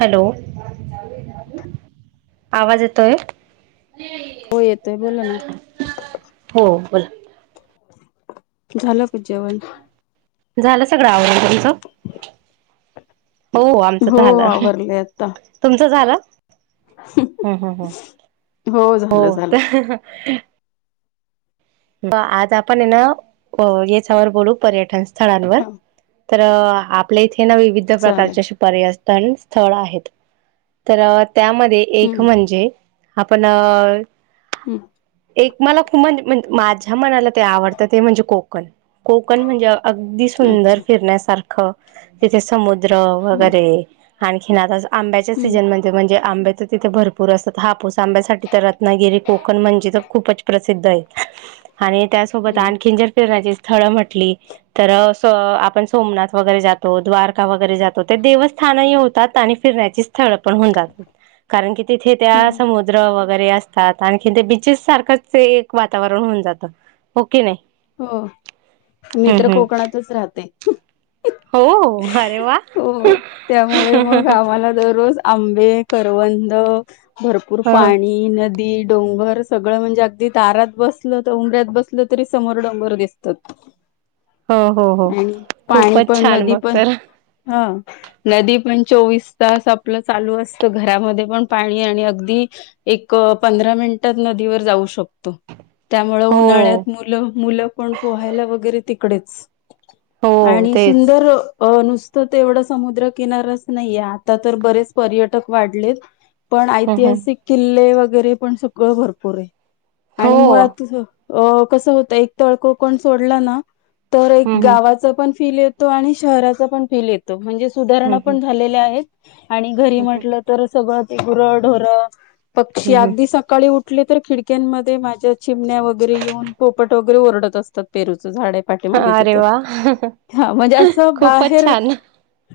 Hello आवाज येतोय. हो येतोय बोला ना. हो बोला. झालंकजेवण. झालं सगळं आवरून. पंच. हो आमचं हो झालं आवरले आता तुमचं झालं? हम् हम् हम झालं हो झालं तर. आज आपण याच्यावर बोलू पर्यटन. स्थळांवर. हा तर आपले इथे. हेना विविध चालेल प्रकारचे शिपार्या असतात. चालून स्थळ आहेत तर. त्यामध्ये एक हम्म म्हणजे. आपण अ हम्म एक मला खू मध्ये. माझ्या मनाला ते आवडतं ते म्हणजे कोकण कोकण म्हणजे अगदी सुंदर अच्छा फिरण्यासारखं तिथे समुद्र हम्म वगैरे आणखीन आता जा आंब्याच्या हम्म सीझन मध्ये म्हणजे आंबे तर तिथे भरपूर असतात हापूस आंब्यासाठी तर रत्नागिरी कोकण म्हणजे. तर खूपच प्रसिद्ध आहे आणि त्यासोबत हम्म आणखीन जर फिरण्याच अस स्थळ म्हटली. तर आपण सोमनाथ वगैरे जातो द्वारका वगैरे जातो ते देवस्थानही होतात आणि फिरण्याची स्थळ पण होऊ जात. कारण की तिथे त्या हम्म समुद्र व वगैरे असतात आणखी ते बीचेस सारखंच एक वातावरण होऊन जात हो मी तर हम्म हम्म कोकणातच राहते हो हो अरे वा हो त्यामुळे मग आम्हाला दरोज आंबे, करवंद भरपूर ह पाणी नद ते डोंगर सगळं म्हणजे अगदी दारात बसलं त उंबऱ्यात बसलं तरी समोर डोंगर दिसतात हो, हो, हो आणि पाणी खूपच पण छान नदी मग पण तर हा नदी पण चोवीस तास आपलं चालू असत. घरामध्ये पण पाणी आणि अगदी, एक पंधरा मिनटात नदीवर जाऊ शकतो त्यामुळे हो उन्हाळ्यात मुलं पण पोहायला वगैरे तिकडेच हो आणि तेच सुंदर अ नुसतं तेवढं समुद्र किनाराचं नाहीये. आता तर बरेच पर्यटक वाढलेत पण हम्म हम्म ऐतिहासिक किल्ले वगै घरीपण सगळं भरपूर आहे आणि हो मुळात तुझ अ कस होत एक तळ कोकण सोडला ना तर एक हम्म हम्म गावाचं पण फील येतो. आणि शहराचा पण फील येतो. म्हणजेचं हम्म सुधारणा पण झालेल्या आहेत आणि घरी हम्म म्हटलं तर सगळं ते गुर, ढोर हम्म पक्षी हम्म अगदी सकाळी उठ उठल्यातर खिडक्यांमध्ये माझ्या चिमण्या वैगरे येऊन पोपट वगैरे ओरडत असतात ते रोज चं झाड आहे पाठीमागे अरे तिथं वा हा म्हणजे असं खूपच बाहेर छान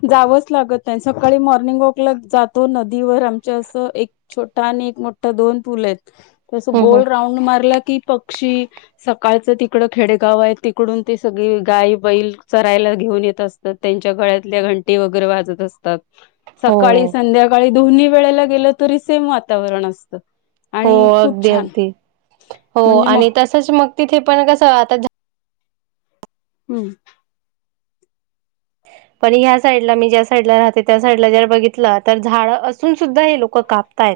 जावंच लागत नाय. सकाळी मॉर्निंगऑकला जातो नदीवर. आमच्या असं, एक छोटा आनी एक मोठा दोन पूल आहेत. तसं हं गोल हं राऊंड मारला की पक्षी सकाळचं तिकडं खेडेगाव आहे तिकडून ते सगळी गाई, बैल चरायला घेऊन येतं असतात. त्यांच्या गळ्यातल्या घंटी वैगरे वाजत असतात. हो सकाळी, संध्याकाळी.. दोन्ही वेळेला गेलं तरी सेम वातावरण असत. हो, अगदी अगदी. हो म्हणजे मग आणि तसच मग तिथे पण कसं आता? ध हं. पण ह्या साईडला मी ज्या साईडला राहते त्या साईडला जर बघितलं, तर झाडं असून सुद्धा हे लोक कापतात.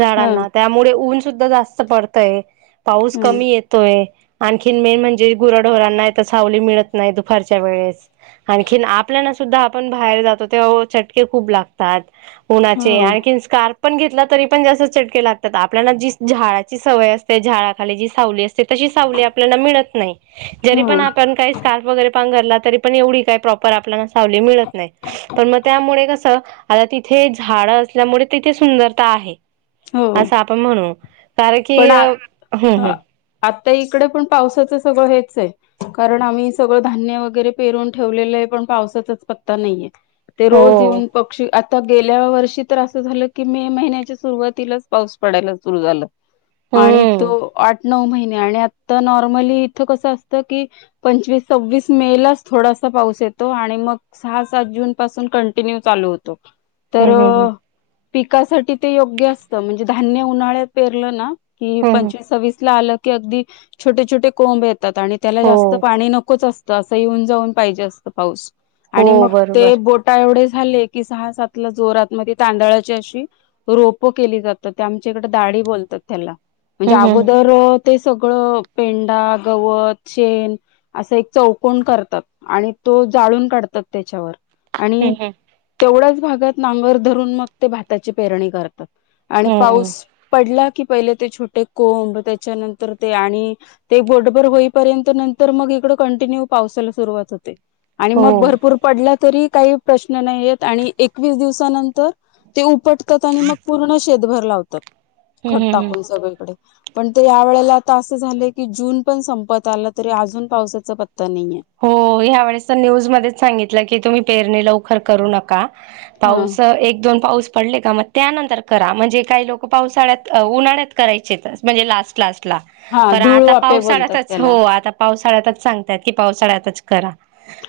झाडांना त्यामुळे उंच इथ जास्त पडतय पाऊस ह कमी येतोय. आणखी मेन म्हणजे गुराढोरांना सावली मिळत नाही, दुपारच्या वेळेस आणखी आप आपल्याना सुद्धा आपण बाहेर, जातो तेव्हा चटके खूप लागतात. उन्हाचे हो आणखीन स्कार पण घेतला तरी पण जास्त चटके लागतात आपल्याला जी झाडाची सवय असते झाडांखाली जी सावली असते तशी सावली आपल्याच [unintelligible] हो तरी पण एवढ काय प्रॉपर आप आप वली मिळत नाही पण मग त्यामुळे कसं आता तिथे झाड असल्यामुळे, तिथे सुंदरता आहे. हो आस आपण म्हणू कार की अ हम् हम् ता इकडे पण पावसाचं सगळं हेच आहे कारण आम्ही सगळं धान्य वगैरे पेरून ठेवलेलं आहे पण पावसाचाच पत्ता नाहीये. ते रोज हो. येऊन पक्षी [unintelligible] आता गेल्या वर्षी तर असं झालं की मे महिन्याच्या, सुरुवातीलाच पाऊस पडायला सुरु झाला हम्म आणि तो हम्म आठ नऊ महिने आणि आता नॉर्मली इथं कसं असतं की पंचवीस सव्वीस मे लाच थोडासा पाऊस येतो आणि मग सहा, सात जून, पासून कंटिन्यू चालू होतो. तर हम्म हम्म अ पिकासाठी ते योग्य असतं म्हणजे धान्य उन्हाळ्यात पेरलं ना की हम्म हम्म पंचवीस सव्वीस ला आलं अगदी छोटे छोटे कोंब ये आणि त्याला हो जास्त पाणी नकोच असत तर असं येऊन जाऊन पाहिजे असतं पाऊस हो आणि मग ते बरोबर बोटा एवढेच झालय की सहा सातला जोरात म ते तांदळाची अशी रोप केली जातात, ते आमच्या कडं अळी बोलतात त्यानला. म्हणजे हम्म हम्म अगोदर ते सगळं पेंडा, गवत, शेन असं एक चौकोन करतात, आणि तो जाळून काढतात त्याच्यावर अणि हम्म हम्म तेवढंच भागात नांगर धरून, मग ते भाताची पेरणी कर ता आणि हम्म हम्म पाऊस ला की पहिले ते छोटे कोंब, त्याच्यानंतर ते आणि ते बोटबर होईपर्यंत, नंतर मग इकड कंटिन्यू पावसाला सुरुवात होते. आणि हो मग भरपूर पडला तरी काही प्रश्न नाही, येत आणि एकवीस दिवसानंतर ते उपट तात आणि मग पूर्ण शेतभर लावतात. हम्म खत हम्म हम्म टाकून सगळीकडे पण ते या वेळेला आता असं झालंय, की जून पण संपत आला तरी अजून पावसाचा पत्ता नाहीये. हो ह्या वेळेस त न्यूज मधेच सांगितलं की तुम्ही पेरणी लवकर करू नका हा पाऊस एक दोन पाऊस पडले का मग त्यानंतर करा, म्हणजे काही लोक पावसाळ्यात, उन्हाळ्यात करायचेत म्हणजे लास्ट, लास्ट हा पर धूळ आता वापे पावसाळ्यात बोलतात हो त्याला आता पावस [unintelligible] सांगतात की पावसाळ्यातच करा.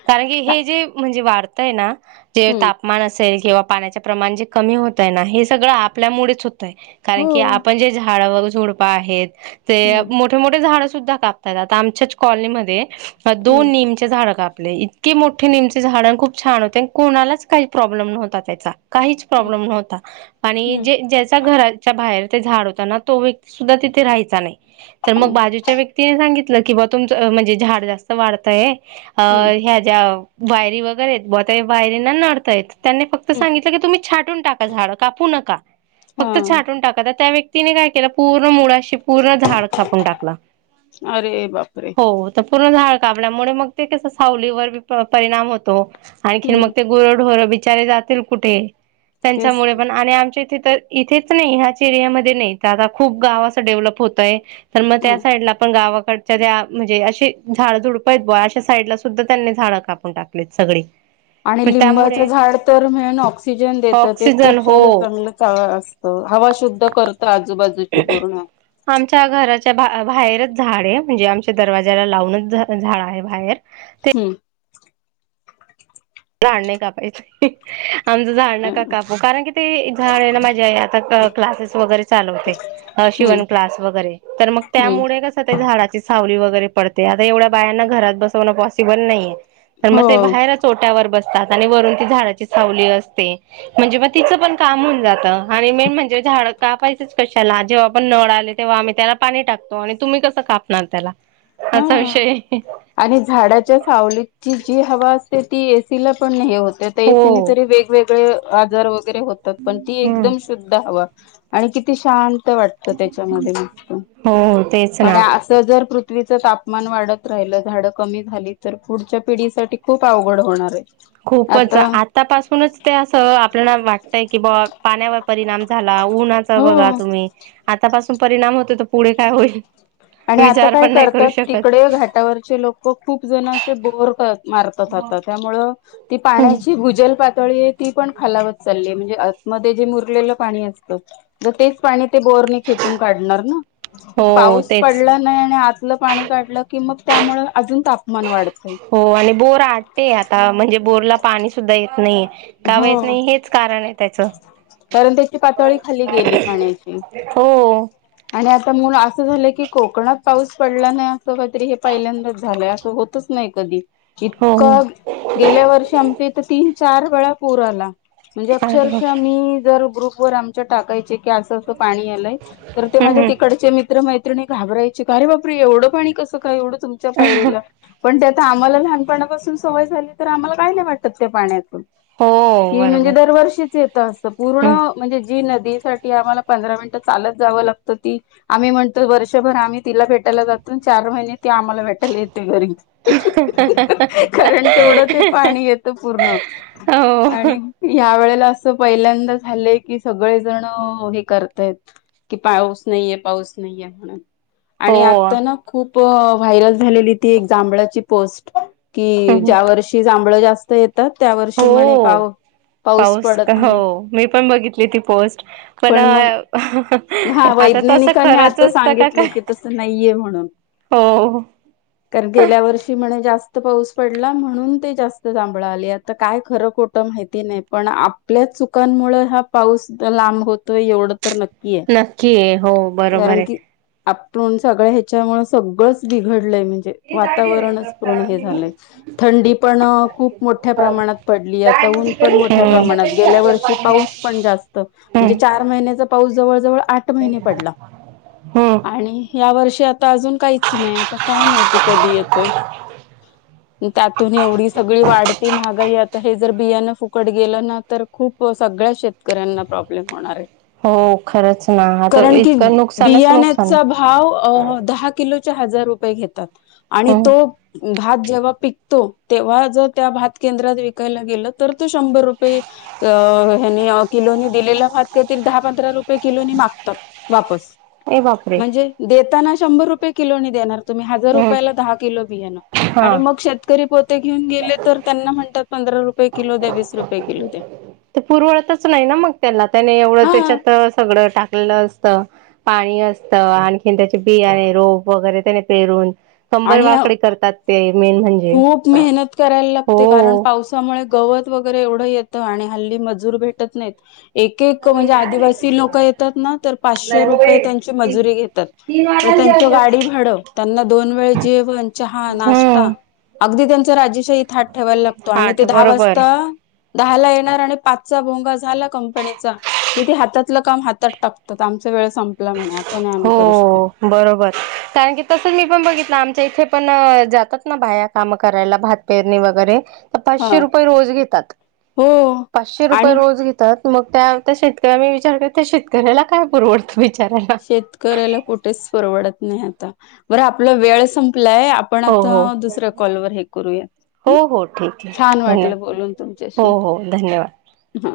कारण की हे जे म्हणजे वाढतय ना? जे हम्म तापमान असेल. किंवा पाण्याचे प्रमाण जे कमी होतय ना, हे सगळं आपल्यामुडेच होत कारण की हम्म आपण जे झाडव दोडपा आहेत. ते हम्म मोठे, मोठे झाडं सुद्धा कापतात आमच्याच कॉलनीमध्ये अ दोन हम्म नीमचे झाड काप आपले इतके मोठे नीमचे झाड नं खूप छान होते, नं कोणालाच काही प्रॉब्लेम नव्हता त्याचा काहीच प्रॉब्लेम नव्हता आणि हम्म जे ज्याचा घराच्या बाहेर ते झाड होता ना तो व्यक्ती सुद्धा तिे राहायचा नाही तर मग बाजूच्या व्यक्तीने सांगितलं किंवा तुमंच म्हणजे झाड जास्त वाढतय- अ हम्म ह्या ज्या वायरी वगैरे आहेत बता वायरी ना नडतायत त्यांनी फक्त हम्म सांगितलं की तुम्ही छाटून टाका झाडं कापू नका फक्त हा छाटून टाका तर त्या व्यक्ती तिने काय केलं पूर्ण मुळाशी पूर्ण झाड कापून टाकल, अरे बापरे हो त पूर्ण झाड काबल्यामुळे मग ते कस सावलीवर परिणाम होतो, आणखीन मग हम्म ते गुर ढोर बी चारे जातील कुठे? तेच त्यांच्यामुळे पण आणि आमच्या इथे- तर इथेच नाही ह्याच एरियामध्ये नाही, त आता खूप गाव असं डेव्हलप होतय त - पण मग त्या ह साईड ला आपण गाव कडचऱ म्हणजे असे, झाड झुडप बुवा अशा साईड ला सुद्धा त्यांनी झाडं कापून टाकलीत सगळी- आणि मग लिंबाचं त्यामुळे झाड तर म्हणून ऑक्सिजन देत ते ऑक्सिजन खूप शरीर हो चांगलं अस त हवा शुद्ध करत आजूबाजूची पूर्ण- भाहेरच झाड आहे, म्हणजे आमच्या दरवाज्याला लावूनच झाड आहे भायेर- हम्म राड नाही कापायचं [inaudible] आमचं झाड नका हम्म कापू कारण की ते झाड आहे ना माझ्या आई आता- क्लासेस वगैरे- चालवते शिवण क्लास वगैरे तर मग हम्म त्यामुळे कस ते झाडाची सावली वग- वगैरे पडते आता एवढ्या बायांना घरात बसवणं पॉसिबल नाहीये. तर मग हो ते बाहेरच ओट- बसतात आणि वरून ती झाडाची सावली असते, म्हणजे म तिचं पण काम होऊन जातं आणि मेन म्हणजे झाड कापायचच कशाला जेव्हा पण नळ आले तेव्हा आम्ही त्याला पाणी टाकतो आणि तुम्ही कसं कापणार त्याला- असा हां विषय आणि झाडाच्या सावलीतची- जी हवा असते ती तिला पण हे होते ते तिनी हो तरी वेगवेग- ते आजार व वगैरे होतात पण ती एकदम शुद्ध हवा- आणि किती शांत, वाटत त्याच्यामध्येत हो तेच आणि ना अस जर पृथ [inaudible] पुथ्वीचं तापमान वाढत राहिलं झाडं कमी झाली तर पुढच्या पिढीसाठी खूप अवघड होणार आहे. खूपच आता आतापासूनच ते असं आपल्याला वाट- काय कि बा पाण्यावर परिणाम झाला, हा उन्हाचं बघा हो तूम्ही आता पासू पण परिणाम होते तर पुढे काय होईल? आणि आता विचार काय पण नाही करू करतात शकत तिकडे घाटावरचे लोक खूप जण असे बोर मारतात आता त्यामुळं- ती पाण्याची भुजल- पातळी आहे ती पण खालावत चालली म्हणजे आत मध्ये जे मुरलेलं पाणी असत तेच पाणी - ते बोरनी खेचून काढणार ना हो पाऊस- तेच पडलं नाही आणि आतलं पाणी काढलं कि मग- त्यामुळं अजून तापमान वाढ- हो, आणि बोर आटते आता म्हणजे- बोर ला पाणी सुद्धा येत नाहीे! काव हो येत नाही हेच कारण आहे त्याच कारण त्याची पातळी खाली गेली पाण्याची हो हॊ आणि आता मूळ असं झालंय की कोकणात पाऊस पडला नाही असं कातरी हे पहिल्यांदाच झालंय- होतच नाही कधी. हो हो इतकं गेल्या वर्षी आमची इथ ती- चार वेळा पूर आला. म्हणजे अरे बाप अक्षरशः मी जर ग्रूप - वर आमच्या टाकायचे. की असं असं पाणी आलंय, तर ते हम् माझे हम् तिकडचे मित्र मैत्री- त्रिणी घबरायचे का अे बापरे एवढं पाणी कसं काय एवढं- तुमच्या पायरीला पण, त्या- त आम्हाला लहानपणापासून सवय झाली तर आम्हाला काय नाही वाटत त्या पाण्याचं - हो कि म्हणजे बरोबर दरवर्षीच येत सत पूर्ण हम्म म्हणजे जीन ठी आमला पंधरा मिनट चालत- जाव लागत ती आम्ही म्हणतो वर्षभर आम्ही तिला भेटायला जातो चार महिने- ती आम्हाला भेटाल येते घरी कारण तेवढं ते पाणी येत पूर्ण आणि हो ह्या वेळेला अस- पहिल्यांदा झालंय की सगळेजण हे करतायत - कि पाऊस नाहीये पाऊस नाहीये म्हणून. आणि हो आता ना खूप व्हायरल झालेली ती एक जांभळाची पोस्ट कि हम्म ज्या वर्षी जांभळ जास ते. हो पाऊस पडत हो नाही मी पण बघितली ती पोस्ट पण अहं हं. हा वैज्ञानिकांनी आता सांगितले काय की तस नाहीये म्हणून, हो कारण गेल्या वर्षी म्हणे जास्त पाऊस पडला म्हणून ते जास्त जांभळ आली आता काय खरं खोट माहिती नाही पण आपल्याच चुकांमुळ हा पाऊस लांब होतो एवढं तर नक्की आहे नक्की ये हो बरोबर आहे. आपटू न सगळं ह्याच्यामुळे सगळंच बिघड म्हणजे वातावरणच पूर्ण हे झालयं थंडी पण खूप मोठ्या प्रमाणात पडलीय आता ऊन पण मोठ्या हम्म प्रमाणात गेल्या वर्षी पाऊस पण जास्त म्हणजे चार महिन्याचा पाऊस - जवळ जवळ आठ महिने पडला हम्म आणि ह्या वर्षी अजून काहीच नाही आता काय माहिती कधी येतोय. त्यातून एवढी सगळी वाढते महागाई आता हे जर बियाणं फुकट गेलं ना तर खूप सगळ्या शेत शेतकऱ्यांना प्रॉब्लेम होणार आहे. हो खरंच ना आता कारण की इतकं नुकसानच नुकसान बियाण्याचा भाव आहे. अ, दहा किलोचे हजार रुपय घेतात. आणि हम्म तो भात जेव्हा पिकतो तेव्हा जर त्या भात केंद्रात विकायला गेल तर तो शंभर रुपये ह किलो दिलेला भात काहीतरी दहा पंधरा रुपये किलो मागतात वापस ए बापरे म्हणजे देताना शंभर रुपये रुप किलोनी देणार. तुम्ही हजार हम्म रुपयाला दहा किलो बियाण हा आणि मग शेतकरी पोते घेऊन गेले तर त्यांना म्हणतात पंधरा रुपये. किलो द्या वीस रुपये किलो द्या ते पुरवळतच नाही ना मग त्याला त्याने एवढं हा त्याच्यात सगळं टाकलेलं असत पाणी असतं, आणखीन त्याचे बियाने रोप वगैरे त्याने पेरून कंबर आणि वाकडी करतात ते मेन म्हणजे खूप मेहनत करायला लागते कारण हो पावसामुळे गवत वगैरे एवढं येतं आणि हल्ली मजूर भेटत नाहीत. एक एक म्हणजे आदिवासी लोक येतात ना तर पाचशे रुपये त्यांची मजुरी घेतात तर त्यांचं गाडी भाड त्यांना दोन वेळ जेवण, चहा, नाश्ता हम्म अगदी त्यांच राजेशाही थात ठेवायला लागतो आणि ते आठ दहा बरोबर वाजता दहाला येणार पाच चा भोंगा झाला कंपनीचा की ते हातातले काम हात टाकत आमचा वेळ संपला म्हणे आता नाही आम्ही करू शकत. हो बरोबर कारण की तसच मी पण बघितलं आम इथे पण जातात ना बाया् काम करायला भात पेरणी वगैरे हा पाचशे रुपये रोज घेतात, हो पाचशे रुपये आणि रोज घेतात मग त्या त्या शेतकऱ्या मी विचार कर त्या शेतकऱ्याला काय पुरवडतं बिचाऱ्याला शेतकऱ्याला कुठेच परवडत नाही आता बर आपला वेळ सं वेळ संपलाय आपण हो आता हो दुसऱ्या कॉल वर हे करूया हो हम हो ठीक आहे छान वाटलं धन्यवाद बोलून तुमच्याशी हो हो धन्यवाद हा